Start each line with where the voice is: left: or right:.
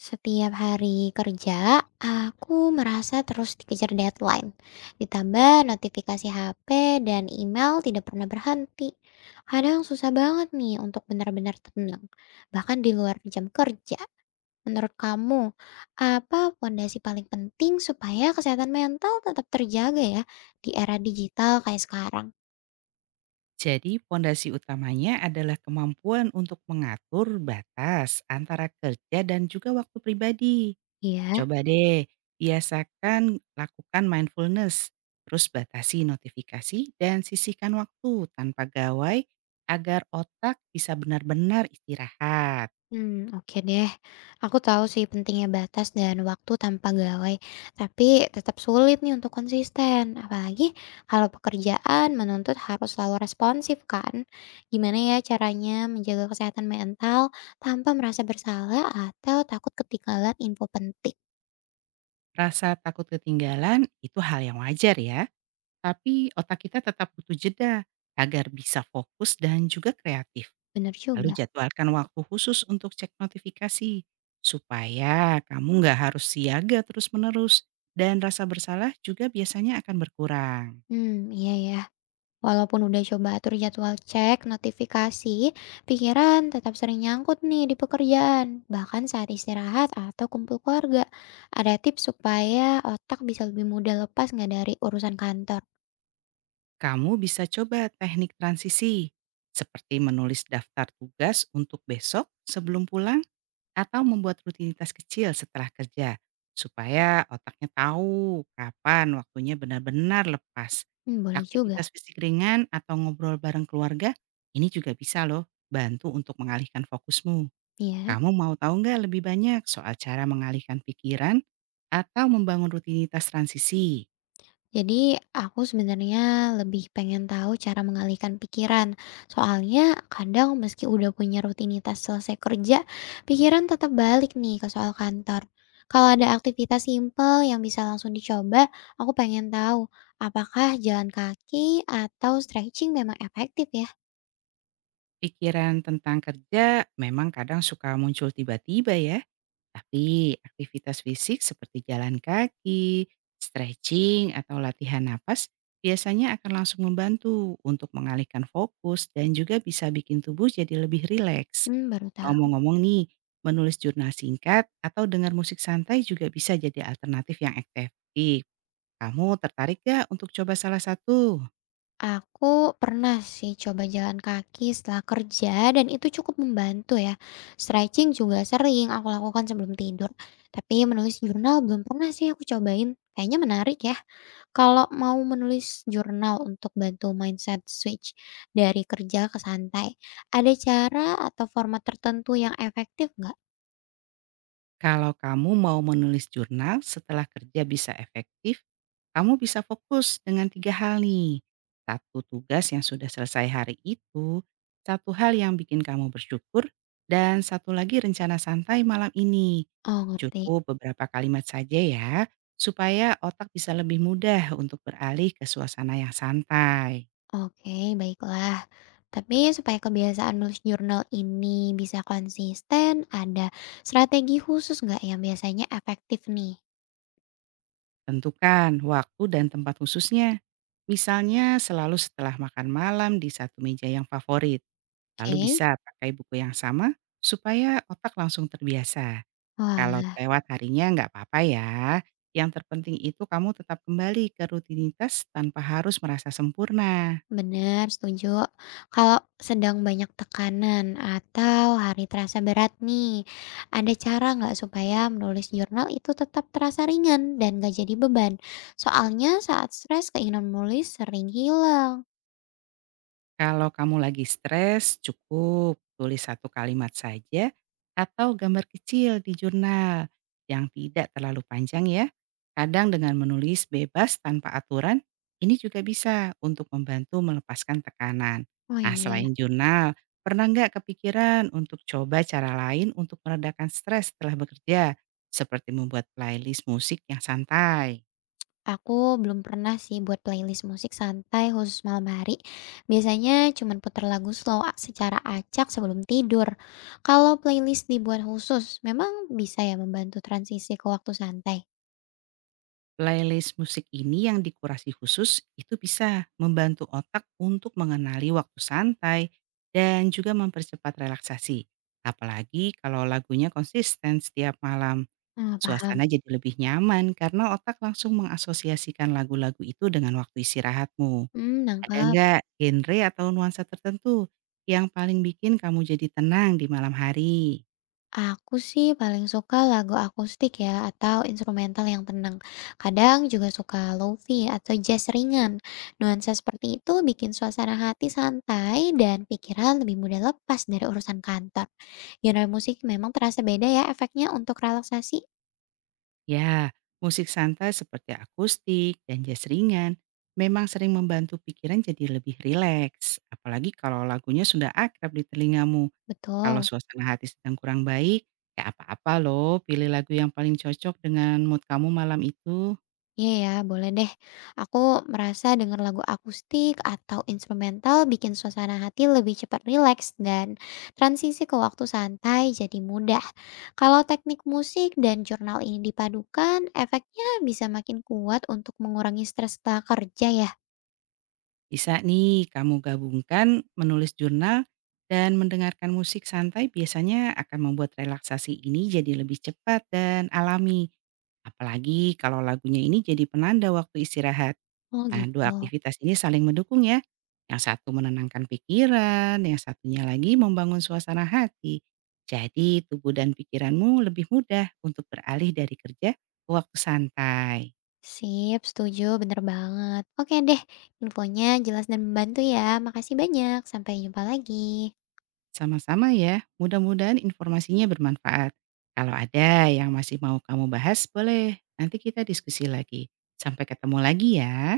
left: Setiap hari kerja, aku merasa terus dikejar deadline. Ditambah notifikasi HP dan email tidak pernah berhenti. Kadang susah banget nih untuk benar-benar tenang, bahkan di luar jam kerja. Menurut kamu, apa fondasi paling penting supaya kesehatan mental tetap terjaga ya di era digital kayak sekarang?
right: Jadi, pondasi utamanya adalah kemampuan untuk mengatur batas antara kerja dan juga waktu pribadi.
left: Iya.
right: Coba deh, biasakan lakukan mindfulness, terus batasi notifikasi dan sisihkan waktu tanpa gawai agar otak bisa benar-benar istirahat.
left: Hmm, oke deh. Aku tahu sih pentingnya batas dan waktu tanpa gawai, tapi tetap sulit nih untuk konsisten. Apalagi kalau pekerjaan menuntut harus selalu responsif kan. Gimana ya caranya menjaga kesehatan mental tanpa merasa bersalah atau takut ketinggalan info penting?
right: Rasa takut ketinggalan itu hal yang wajar ya, tapi otak kita tetap butuh jeda agar bisa fokus dan juga kreatif.
left: Bener
right: Lalu
left: juga.
right: jadwalkan waktu khusus untuk cek notifikasi, supaya kamu nggak harus siaga terus-menerus dan rasa bersalah juga biasanya akan berkurang.
left: Hmm, iya ya. Walaupun udah coba atur jadwal cek notifikasi, pikiran tetap sering nyangkut nih di pekerjaan, bahkan saat istirahat atau kumpul keluarga. Ada tips supaya otak bisa lebih mudah lepas nggak dari urusan kantor?
right: Kamu bisa coba teknik transisi, seperti menulis daftar tugas untuk besok sebelum pulang. Atau membuat rutinitas kecil setelah kerja, supaya otaknya tahu kapan waktunya benar-benar lepas.
left: Hmm, boleh
right: Aktivitas
left: juga.
right: fisik ringan atau ngobrol bareng keluarga, ini juga bisa loh bantu untuk mengalihkan fokusmu.
left: Iya.
right: Kamu mau tahu nggak lebih banyak soal cara mengalihkan pikiran atau membangun rutinitas transisi?
left: Jadi aku sebenarnya lebih pengen tahu cara mengalihkan pikiran. Soalnya kadang meski udah punya rutinitas selesai kerja, pikiran tetap balik nih ke soal kantor. Kalau ada aktivitas simpel yang bisa langsung dicoba, aku pengen tahu apakah jalan kaki atau stretching memang efektif ya?
right: Pikiran tentang kerja memang kadang suka muncul tiba-tiba ya. Tapi aktivitas fisik seperti jalan kaki, stretching, atau latihan napas biasanya akan langsung membantu untuk mengalihkan fokus dan juga bisa bikin tubuh jadi lebih rileks.
left: Hmm, baru tahu.
right: Ngomong-ngomong nih, menulis jurnal singkat atau dengar musik santai juga bisa jadi alternatif yang efektif. Kamu tertarik gak untuk coba salah satu?
left: Aku pernah sih coba jalan kaki setelah kerja dan itu cukup membantu ya. Stretching juga sering aku lakukan sebelum tidur. Tapi menulis jurnal belum pernah sih aku cobain. Kayaknya menarik ya. Kalau mau menulis jurnal untuk bantu mindset switch dari kerja ke santai, ada cara atau format tertentu yang efektif nggak?
right: Kalau kamu mau menulis jurnal setelah kerja bisa efektif, kamu bisa fokus dengan tiga hal nih. Satu tugas yang sudah selesai hari itu, satu hal yang bikin kamu bersyukur, dan satu lagi rencana santai malam ini.
left: Oh, ngerti.
right: Cukup beberapa kalimat saja ya, supaya otak bisa lebih mudah untuk beralih ke suasana yang santai.
left: Oke, baiklah. Tapi supaya kebiasaan nulis jurnal ini bisa konsisten, ada strategi khusus nggak yang biasanya efektif nih?
right: Tentukan waktu dan tempat khususnya. Misalnya selalu setelah makan malam di satu meja yang favorit. Lalu
left: Oke.
right: bisa pakai buku yang sama supaya otak langsung terbiasa.
left: Wah,
right: Kalau lewat harinya nggak apa-apa ya. Yang terpenting itu kamu tetap kembali ke rutinitas tanpa harus merasa sempurna.
left: benar, setuju. Kalau sedang banyak tekanan atau hari terasa berat nih, ada cara nggak supaya menulis jurnal itu tetap terasa ringan dan nggak jadi beban? Soalnya saat stres keinginan menulis sering hilang.
right: Kalau kamu lagi stres, cukup tulis satu kalimat saja atau gambar kecil di jurnal yang tidak terlalu panjang ya. Kadang dengan menulis bebas tanpa aturan, ini juga bisa untuk membantu melepaskan tekanan.
left: Oh
right: Nah,
left: iya.
right: selain jurnal, pernah nggak kepikiran untuk coba cara lain untuk meredakan stres setelah bekerja, seperti membuat playlist musik yang santai?
left: Aku belum pernah sih buat playlist musik santai khusus malam hari. Biasanya cuman puter lagu slow secara acak sebelum tidur. Kalau playlist dibuat khusus, memang bisa ya membantu transisi ke waktu santai.
right: Playlist musik ini yang dikurasi khusus itu bisa membantu otak untuk mengenali waktu santai dan juga mempercepat relaksasi. Apalagi kalau lagunya konsisten setiap malam,
left: Ah, paham.
right: suasana jadi lebih nyaman karena otak langsung mengasosiasikan lagu-lagu itu dengan waktu istirahatmu.
left: Hmm,
right: Ada
left: nangkap.
right: nggak genre atau nuansa tertentu yang paling bikin kamu jadi tenang di malam hari?
left: Aku sih paling suka lagu akustik ya atau instrumental yang tenang. Kadang juga suka lofi atau jazz ringan. Nuansa seperti itu bikin suasana hati santai dan pikiran lebih mudah lepas dari urusan kantor. Genre musik memang terasa beda ya efeknya untuk relaksasi.
right: Ya, musik santai seperti akustik dan jazz ringan memang sering membantu pikiran jadi lebih rileks. Apalagi kalau lagunya sudah akrab di telingamu. Kalau
left: Betul.
right: suasana hati sedang kurang baik, ya apa-apa loh pilih lagu yang paling cocok dengan mood kamu malam itu.
left: Iya ya, boleh deh. Aku merasa denger lagu akustik atau instrumental bikin suasana hati lebih cepat rileks dan transisi ke waktu santai jadi mudah. Kalau teknik musik dan jurnal ini dipadukan, efeknya bisa makin kuat untuk mengurangi stres setelah kerja ya.
right: Bisa nih kamu gabungkan menulis jurnal dan mendengarkan musik santai biasanya akan membuat relaksasi ini jadi lebih cepat dan alami. Apalagi kalau lagunya ini jadi penanda waktu istirahat.
left: Oh
right: Nah, 2
left: gitu.
right: aktivitas ini saling mendukung ya. Yang satu menenangkan pikiran, yang satunya lagi membangun suasana hati. Jadi, tubuh dan pikiranmu lebih mudah untuk beralih dari kerja ke waktu santai.
left: Sip, setuju, bener banget. Oke deh, infonya jelas dan membantu ya. Makasih banyak, sampai jumpa lagi.
right: Sama-sama ya, mudah-mudahan informasinya bermanfaat. Kalau ada yang masih mau kamu bahas, boleh nanti kita diskusi lagi. Sampai ketemu lagi ya.